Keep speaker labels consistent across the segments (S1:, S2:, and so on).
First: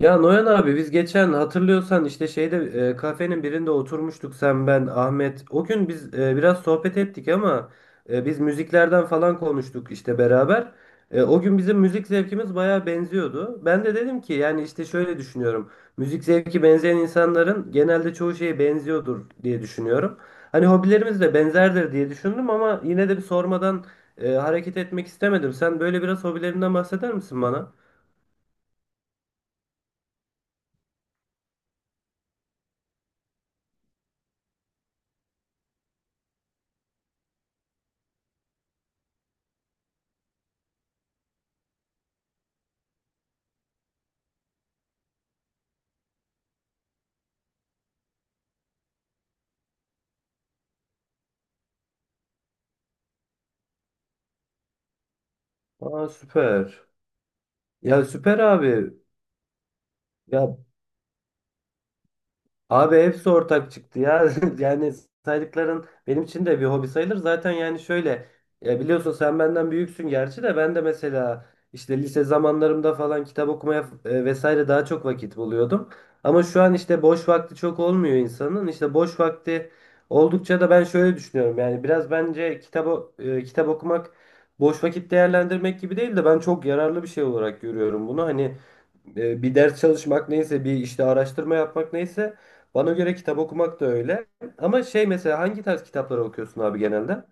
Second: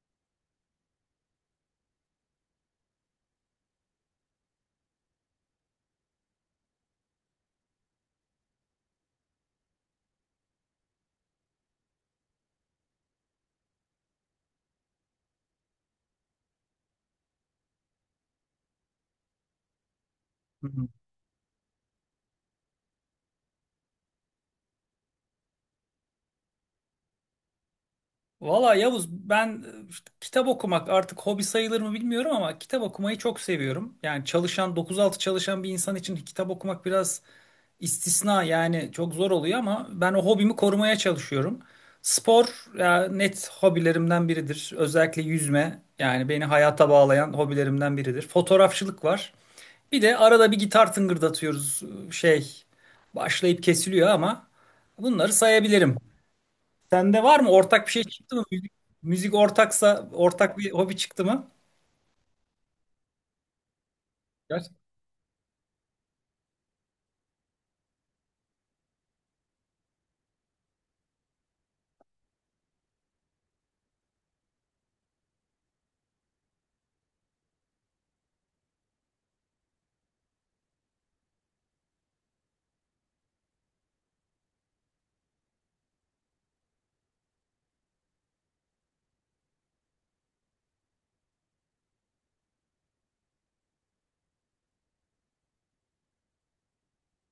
S1: Ya Noyan abi, biz geçen hatırlıyorsan işte şeyde, kafenin birinde oturmuştuk sen ben Ahmet. O gün biz biraz sohbet ettik, ama biz müziklerden falan konuştuk işte beraber. O gün bizim müzik zevkimiz bayağı benziyordu. Ben de dedim ki yani işte şöyle düşünüyorum. Müzik zevki benzeyen insanların genelde çoğu şeye benziyordur diye düşünüyorum.
S2: Hı
S1: Hani
S2: hı.
S1: hobilerimiz de benzerdir diye düşündüm, ama yine de bir sormadan hareket etmek istemedim. Sen böyle biraz hobilerinden bahseder misin bana?
S2: Valla Yavuz ben işte kitap okumak artık hobi sayılır mı bilmiyorum ama kitap okumayı çok seviyorum. Yani dokuz altı çalışan bir insan için kitap okumak biraz istisna, yani çok zor oluyor ama ben o hobimi korumaya çalışıyorum. Spor ya, net hobilerimden biridir. Özellikle yüzme, yani beni hayata bağlayan hobilerimden biridir. Fotoğrafçılık var. Bir de arada bir gitar tıngırdatıyoruz, e, şey başlayıp kesiliyor ama bunları sayabilirim.
S1: Aa, süper.
S2: Sende var mı? Ortak bir şey
S1: Ya,
S2: çıktı
S1: süper
S2: mı? Müzik,
S1: abi.
S2: müzik ortaksa
S1: Ya
S2: ortak bir hobi çıktı mı?
S1: abi, hepsi ortak çıktı ya.
S2: Gerçekten.
S1: Yani saydıkların benim için de bir hobi sayılır. Zaten yani şöyle, ya biliyorsun sen benden büyüksün, gerçi de ben de mesela işte lise zamanlarımda falan kitap okumaya, vesaire, daha çok vakit buluyordum. Ama şu an işte boş vakti çok olmuyor insanın. İşte boş vakti oldukça da ben şöyle düşünüyorum. Yani biraz bence kitap okumak boş vakit değerlendirmek gibi değil de ben çok yararlı bir şey olarak görüyorum bunu. Hani, bir ders çalışmak neyse, bir işte araştırma yapmak neyse, bana göre kitap okumak da öyle. Ama şey, mesela hangi tarz kitapları okuyorsun abi genelde?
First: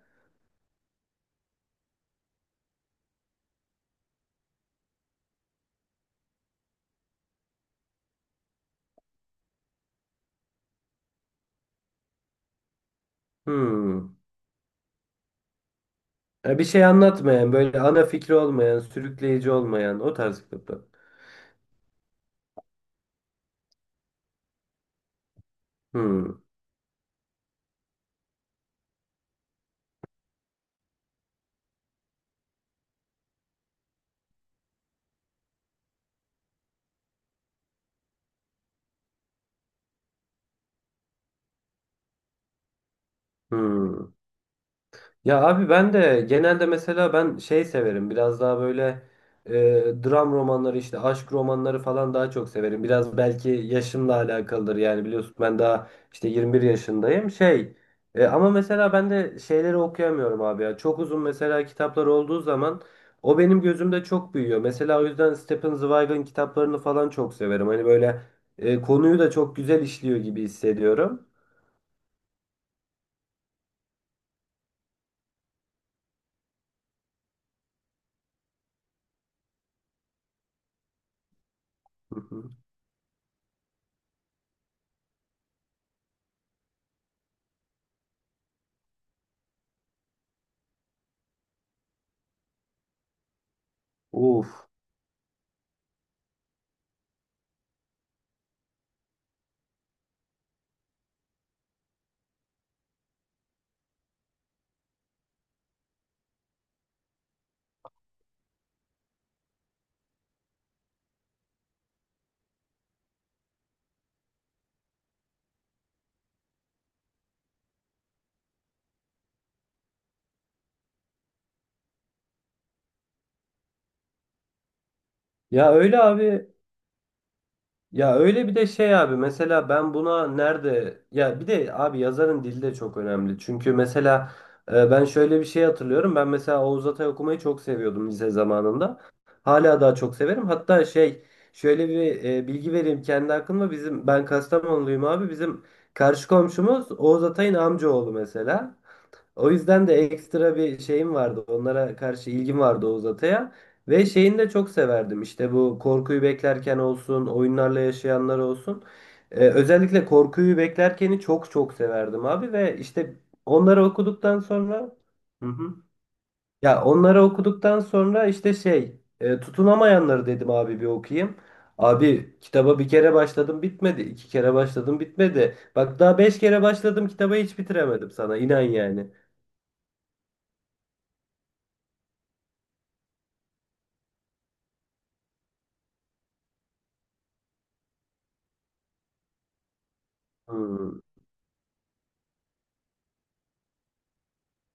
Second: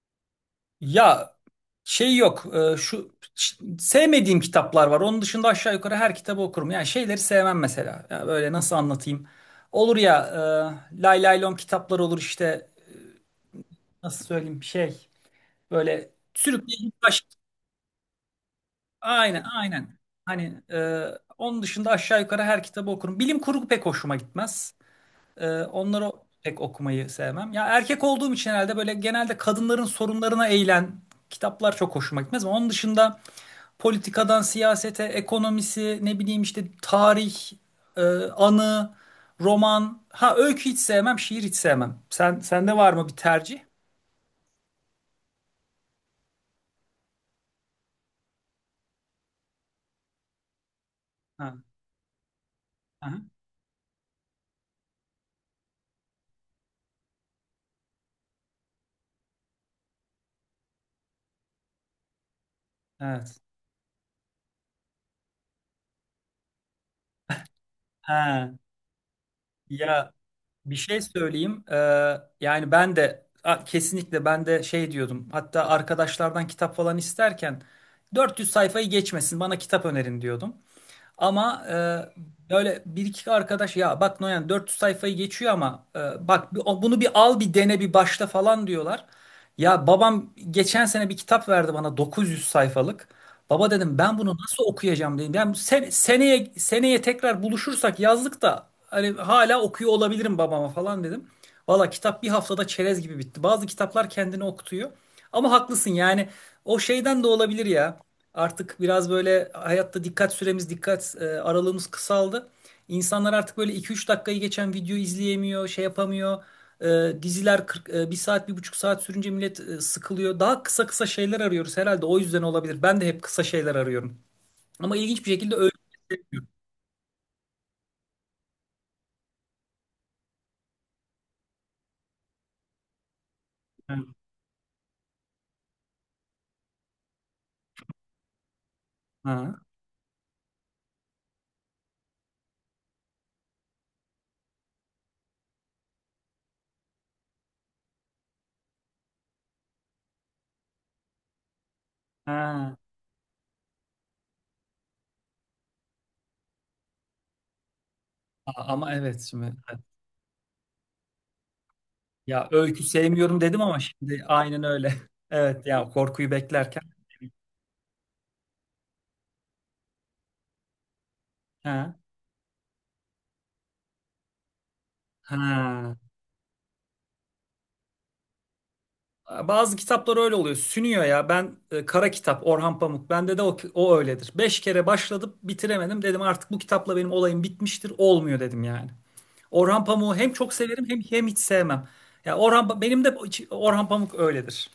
S2: Ya şey yok. Sevmediğim kitaplar var. Onun dışında aşağı yukarı her kitabı okurum. Yani şeyleri sevmem mesela. Ya böyle nasıl anlatayım? Olur ya, lay lay lom kitaplar olur işte.
S1: Hmm.
S2: Nasıl söyleyeyim? Şey, böyle
S1: Bir şey
S2: sürükleyici baş.
S1: anlatmayan, böyle ana fikri olmayan,
S2: Aynen,
S1: sürükleyici
S2: aynen.
S1: olmayan, o tarz
S2: Hani,
S1: kitaplar.
S2: onun dışında aşağı yukarı her kitabı okurum. Bilim kurgu pek hoşuma gitmez. Onları
S1: Hmm.
S2: pek okumayı sevmem. Ya erkek olduğum için herhalde böyle genelde kadınların sorunlarına eğilen kitaplar çok hoşuma gitmez ama onun dışında politikadan siyasete, ekonomisi, ne bileyim işte tarih, e, anı, roman. Ha, öykü hiç sevmem, şiir hiç sevmem. Sende var mı bir tercih?
S1: Hmm. Ya abi ben de genelde mesela ben şey severim, biraz daha böyle, e, dram romanları işte, aşk
S2: Ha,
S1: romanları falan daha çok severim. Biraz
S2: aha,
S1: belki yaşımla alakalıdır, yani biliyorsun ben daha işte 21 yaşındayım şey, ama mesela ben de şeyleri okuyamıyorum abi, ya çok uzun mesela kitaplar olduğu zaman o
S2: evet.
S1: benim gözümde çok büyüyor. Mesela o yüzden Stephen Zweig'ın kitaplarını falan çok severim hani böyle,
S2: Ha,
S1: konuyu da çok güzel
S2: ya,
S1: işliyor gibi
S2: bir şey
S1: hissediyorum.
S2: söyleyeyim. Yani ben de, kesinlikle ben de şey diyordum. Hatta arkadaşlardan kitap falan isterken 400 sayfayı geçmesin bana kitap önerin diyordum. Ama
S1: Hı hı.
S2: böyle bir iki arkadaş, ya bak Noyan 400 sayfayı geçiyor ama bak, bunu bir al, bir dene, bir başla falan diyorlar. Ya babam geçen sene bir kitap verdi bana, 900 sayfalık. Baba dedim, ben bunu nasıl
S1: Uf.
S2: okuyacağım dedim. Yani seneye tekrar buluşursak yazlık da hani hala okuyor olabilirim babama falan dedim. Valla kitap bir haftada çerez gibi bitti. Bazı kitaplar kendini okutuyor. Ama haklısın yani, o şeyden de olabilir ya. Artık biraz böyle hayatta dikkat süremiz, dikkat aralığımız kısaldı. İnsanlar artık böyle 2-3 dakikayı geçen video izleyemiyor, şey yapamıyor. Diziler 40, bir saat, 1,5 saat sürünce millet sıkılıyor. Daha kısa kısa şeyler arıyoruz herhalde, o yüzden olabilir. Ben de hep kısa şeyler arıyorum. Ama ilginç bir şekilde
S1: Ya
S2: öykü
S1: öyle
S2: sevmiyorum.
S1: abi. Ya öyle, bir de şey abi, mesela ben buna nerede, ya bir de abi yazarın dili de çok önemli. Çünkü
S2: Ha,
S1: mesela, ben şöyle bir şey hatırlıyorum. Ben mesela Oğuz Atay okumayı çok seviyordum lise zamanında.
S2: ha.
S1: Hala daha çok severim. Hatta şey, şöyle bir, bilgi vereyim kendi hakkımda. Ben Kastamonluyum abi. Bizim karşı komşumuz Oğuz Atay'ın amcaoğlu mesela. O yüzden de ekstra bir şeyim vardı. Onlara karşı ilgim
S2: Ha,
S1: vardı Oğuz Atay'a. Ve şeyini de çok severdim. İşte bu korkuyu beklerken olsun, oyunlarla yaşayanlar olsun.
S2: ama evet,
S1: Ee,
S2: şimdi
S1: özellikle korkuyu beklerkeni çok çok severdim
S2: ya
S1: abi. Ve
S2: öykü
S1: işte
S2: sevmiyorum dedim ama
S1: onları
S2: şimdi
S1: okuduktan
S2: aynen öyle.
S1: sonra... Hı
S2: Evet
S1: hı.
S2: ya, korkuyu beklerken.
S1: Ya onları okuduktan sonra işte şey, tutunamayanları dedim abi, bir okuyayım.
S2: Ha,
S1: Abi kitaba bir kere başladım bitmedi. İki kere başladım bitmedi.
S2: ha.
S1: Bak daha beş kere başladım, kitabı hiç bitiremedim sana. İnan yani.
S2: Bazı kitaplar öyle oluyor. Sünüyor ya. Ben, Kara Kitap, Orhan Pamuk. Bende de o öyledir. Beş kere başladım, bitiremedim. Dedim artık bu kitapla benim olayım bitmiştir. Olmuyor dedim yani. Orhan Pamuk'u hem çok severim,
S1: Hmm.
S2: hem hiç sevmem. Ya, Orhan Pa- benim de iç- Orhan Pamuk öyledir.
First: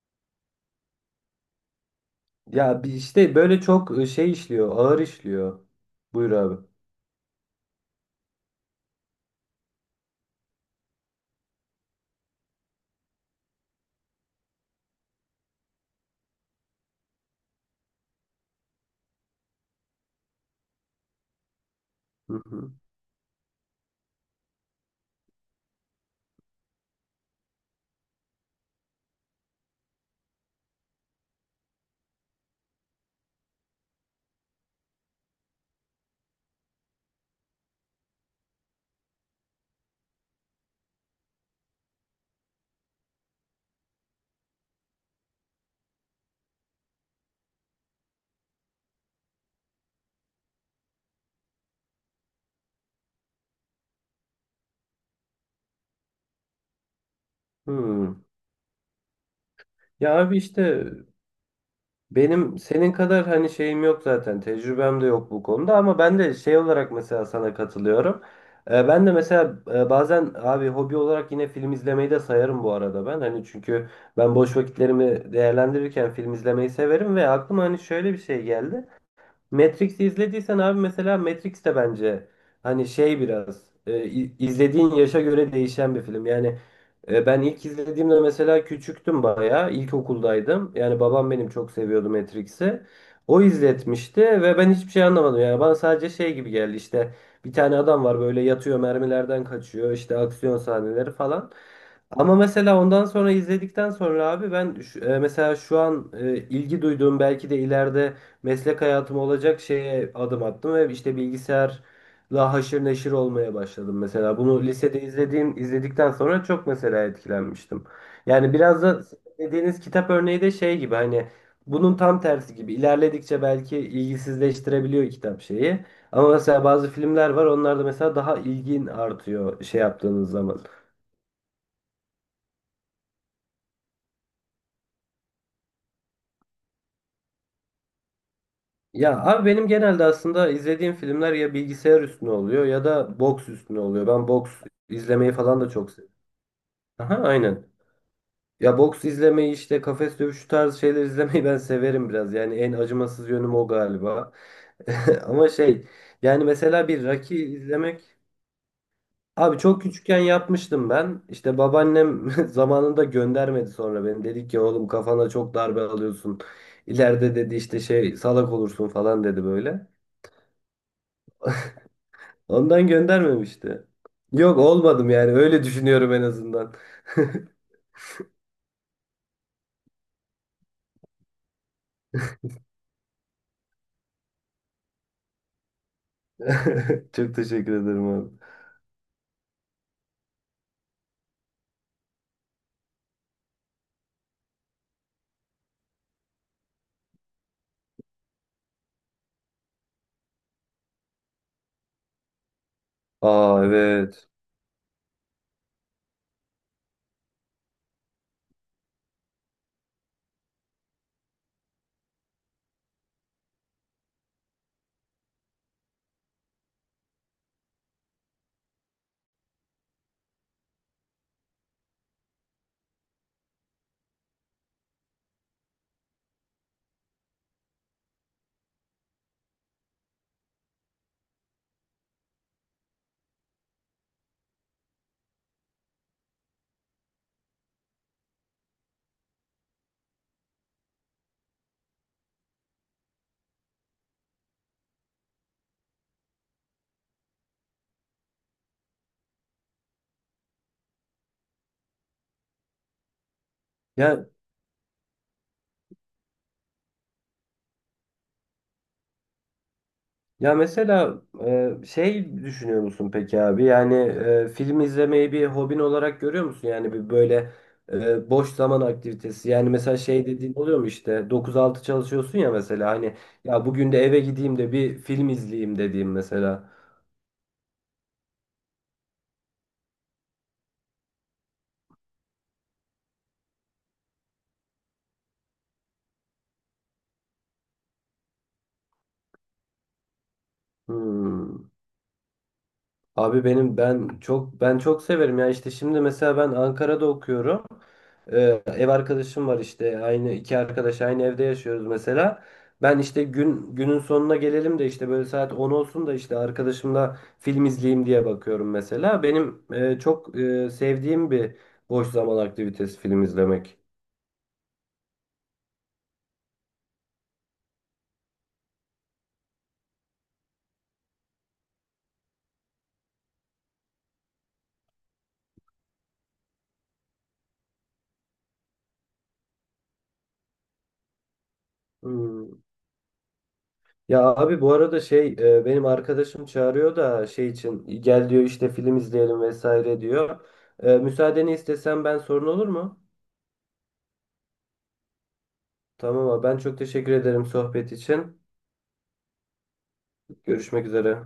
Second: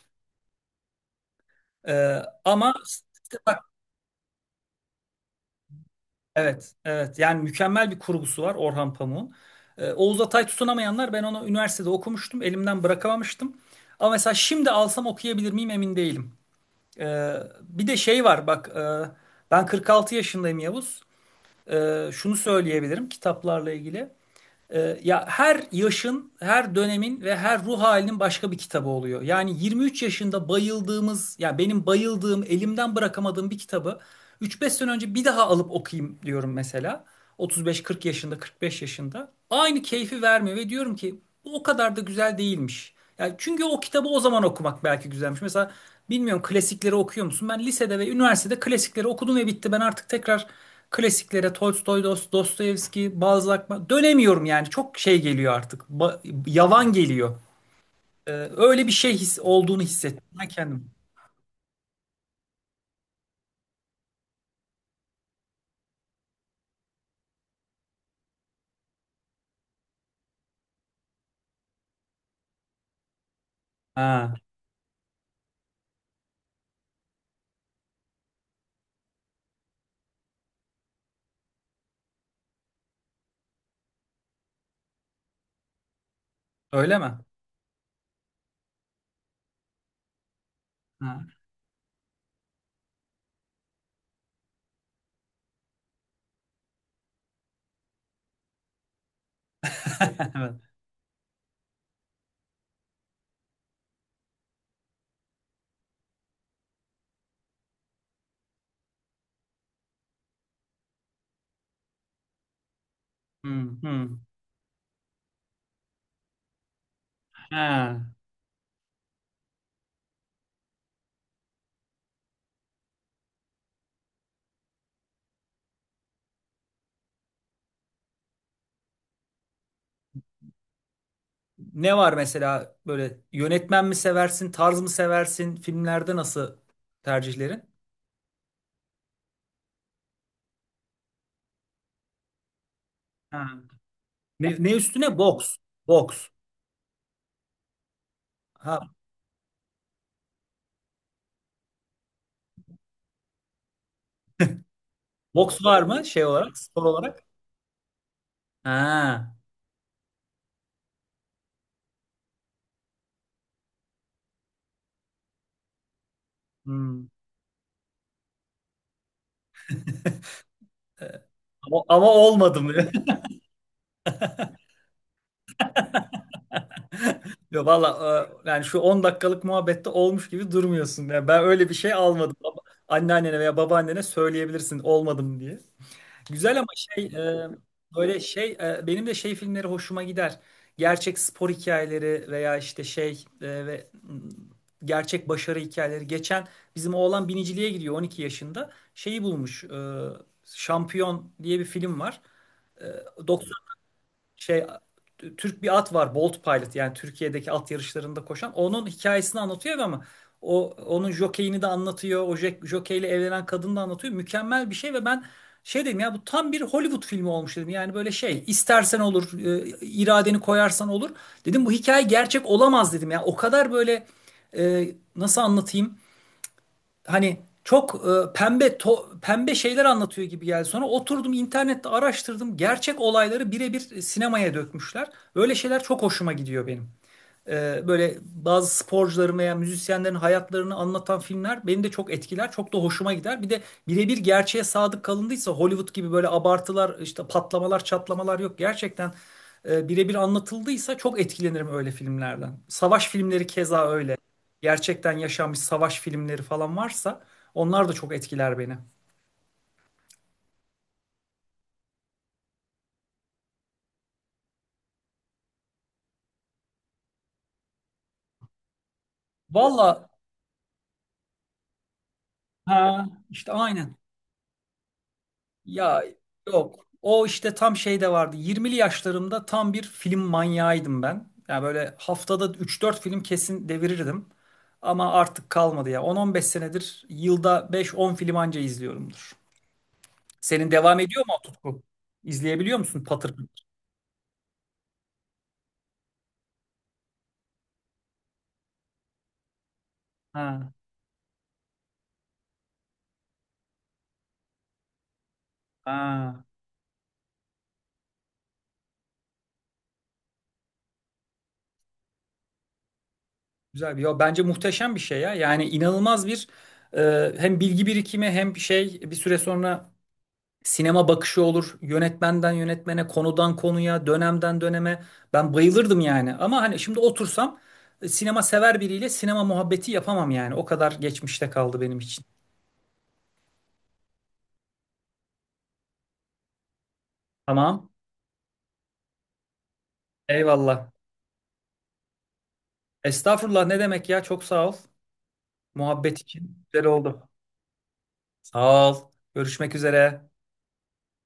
S2: Ama
S1: Ya bir işte
S2: işte
S1: böyle
S2: bak,
S1: çok şey işliyor, ağır işliyor. Buyur abi.
S2: evet evet, yani mükemmel bir kurgusu var Orhan Pamuk'un. Oğuz Atay Tutunamayanlar, ben onu üniversitede okumuştum. Elimden bırakamamıştım. Ama mesela şimdi alsam okuyabilir miyim emin değilim. Bir de şey var bak, ben 46 yaşındayım Yavuz. Şunu
S1: Hı hı.
S2: söyleyebilirim kitaplarla ilgili. Ya her yaşın, her dönemin ve her ruh halinin başka bir kitabı oluyor. Yani 23 yaşında bayıldığımız, ya benim bayıldığım, elimden bırakamadığım bir kitabı 3-5 sene önce bir daha alıp okuyayım diyorum mesela. 35-40 yaşında, 45 yaşında. Aynı keyfi vermiyor ve diyorum ki bu o kadar da güzel değilmiş. Yani çünkü o kitabı o zaman okumak belki güzelmiş. Mesela bilmiyorum, klasikleri okuyor musun? Ben lisede ve üniversitede klasikleri okudum ve bitti. Ben artık tekrar klasiklere, Tolstoy, Dostoyevski, Balzac, dönemiyorum yani. Çok şey geliyor artık. Yavan geliyor.
S1: Hmm.
S2: Ee, öyle bir şey his olduğunu
S1: Ya
S2: hissettim
S1: abi
S2: ben
S1: işte
S2: kendim.
S1: benim senin kadar hani şeyim yok zaten, tecrübem de yok bu konuda, ama ben de şey olarak mesela sana katılıyorum. Ben de mesela bazen abi hobi olarak yine film izlemeyi de sayarım bu arada ben. Hani çünkü
S2: Ha,
S1: ben boş vakitlerimi değerlendirirken film izlemeyi severim ve aklıma hani şöyle bir şey geldi. Matrix'i izlediysen abi, mesela Matrix de bence hani şey, biraz izlediğin yaşa göre değişen bir film. Yani,
S2: öyle mi?
S1: ben ilk izlediğimde mesela küçüktüm bayağı. İlkokuldaydım. Yani
S2: Ha.
S1: babam benim çok seviyordu Matrix'i. O izletmişti ve ben hiçbir şey anlamadım. Yani bana sadece şey gibi geldi işte, bir tane adam var böyle, yatıyor, mermilerden kaçıyor, işte
S2: Evet.
S1: aksiyon sahneleri falan. Ama mesela ondan sonra, izledikten sonra abi ben mesela şu an, ilgi duyduğum belki de ileride meslek hayatım olacak şeye adım attım ve işte bilgisayarla haşır neşir olmaya
S2: Hmm,
S1: başladım
S2: hmm.
S1: mesela. Bunu lisede izledikten sonra çok mesela etkilenmiştim.
S2: Ha.
S1: Yani biraz da dediğiniz kitap örneği de şey gibi, hani bunun tam tersi gibi. İlerledikçe belki ilgisizleştirebiliyor kitap şeyi. Ama mesela bazı filmler var onlarda mesela daha ilgin artıyor şey yaptığınız zaman.
S2: Ne var mesela, böyle yönetmen mi seversin, tarz mı seversin, filmlerde nasıl tercihlerin?
S1: Ya abi benim genelde aslında izlediğim filmler ya bilgisayar üstüne oluyor ya da
S2: Ha.
S1: boks üstüne oluyor. Ben boks
S2: Ne üstüne?
S1: izlemeyi
S2: Boks.
S1: falan da çok.
S2: Boks.
S1: Aha, aynen.
S2: Ha.
S1: Ya boks izlemeyi işte kafes dövüşü tarzı şeyler izlemeyi ben severim biraz. Yani en acımasız yönüm o galiba. Ama
S2: Boks var
S1: şey,
S2: mı şey
S1: yani
S2: olarak, spor
S1: mesela bir
S2: olarak?
S1: Rocky izlemek.
S2: Ha.
S1: Abi çok küçükken yapmıştım ben. İşte babaannem zamanında göndermedi sonra beni. Dedi ki oğlum, kafana çok darbe alıyorsun.
S2: Hmm.
S1: İleride dedi işte şey, salak olursun falan dedi böyle.
S2: Ee, ama olmadı mı?
S1: Ondan göndermemişti. Yok, olmadım yani, öyle düşünüyorum en azından.
S2: Valla, yani şu 10 dakikalık muhabbette olmuş gibi durmuyorsun. Yani ben öyle bir şey almadım. Anneannene veya babaannene söyleyebilirsin olmadım diye. Güzel, ama şey,
S1: Çok teşekkür ederim
S2: böyle
S1: abi.
S2: şey, benim de şey filmleri hoşuma gider. Gerçek spor hikayeleri veya işte şey, ve, gerçek başarı hikayeleri. Geçen bizim oğlan biniciliğe gidiyor, 12 yaşında. Şeyi bulmuş. Şampiyon diye bir film var,
S1: Aa, evet.
S2: şey, Türk bir at var, Bolt Pilot, yani Türkiye'deki at yarışlarında koşan onun hikayesini anlatıyor ama o onun jokeyini de anlatıyor, o jokeyle evlenen kadını da anlatıyor, mükemmel bir şey ve ben şey dedim ya, bu tam bir Hollywood filmi olmuş dedim. Yani böyle şey istersen olur, iradeni koyarsan olur dedim, bu hikaye gerçek olamaz dedim ya, o kadar böyle, nasıl anlatayım, hani çok, pembe şeyler anlatıyor gibi geldi. Sonra oturdum, internette araştırdım. Gerçek olayları birebir sinemaya dökmüşler. Öyle şeyler çok hoşuma gidiyor benim. Böyle bazı sporcuların veya müzisyenlerin hayatlarını anlatan filmler beni de çok etkiler, çok da hoşuma gider. Bir de, birebir gerçeğe sadık kalındıysa, Hollywood gibi böyle abartılar, işte patlamalar, çatlamalar yok. Gerçekten birebir anlatıldıysa çok etkilenirim öyle filmlerden. Savaş filmleri keza öyle.
S1: Ya
S2: Gerçekten yaşanmış savaş filmleri falan varsa onlar da çok etkiler beni.
S1: Ya mesela, şey düşünüyor musun peki abi? Yani, film izlemeyi bir hobin olarak görüyor musun? Yani bir böyle, boş zaman aktivitesi. Yani mesela
S2: Valla,
S1: şey dediğin oluyor mu işte, 9-6 çalışıyorsun ya mesela,
S2: ha,
S1: hani
S2: işte
S1: ya bugün
S2: aynen.
S1: de eve gideyim de bir film izleyeyim
S2: Ya
S1: dediğim mesela.
S2: yok. O işte tam şey de vardı. Yirmili yaşlarımda tam bir film manyağıydım ben. Ya böyle haftada üç dört film kesin devirirdim. Ama artık kalmadı ya. 10-15 senedir yılda 5-10 film anca izliyorumdur. Senin devam ediyor mu o
S1: Hmm.
S2: tutku? İzleyebiliyor musun patır
S1: Abi
S2: patır?
S1: ben çok severim ya, işte şimdi mesela ben Ankara'da okuyorum. Ev arkadaşım var işte, aynı iki
S2: Ha,
S1: arkadaş aynı evde yaşıyoruz mesela. Ben işte günün sonuna gelelim de işte böyle saat 10 olsun da
S2: ha.
S1: işte arkadaşımla film izleyeyim diye bakıyorum mesela. Benim, çok, sevdiğim bir boş zaman aktivitesi film izlemek.
S2: Güzel bir. Yo, bence muhteşem bir şey ya. Yani inanılmaz bir, hem bilgi birikimi hem şey, bir süre sonra sinema bakışı olur. Yönetmenden yönetmene, konudan konuya, dönemden döneme. Ben bayılırdım yani. Ama hani şimdi otursam sinema sever biriyle sinema muhabbeti yapamam yani. O kadar geçmişte kaldı benim için.
S1: Hmm. Ya abi bu arada şey, benim arkadaşım çağırıyor da şey için
S2: Tamam.
S1: gel diyor işte film izleyelim vesaire diyor.
S2: Eyvallah.
S1: Müsaadeni istesem ben sorun olur mu?
S2: Estağfurullah, ne demek ya? Çok sağ ol. Muhabbet
S1: Tamam abi, ben
S2: için.
S1: çok
S2: Güzel
S1: teşekkür
S2: oldu.
S1: ederim sohbet için.
S2: Sağ ol. Görüşmek üzere.
S1: Görüşmek üzere.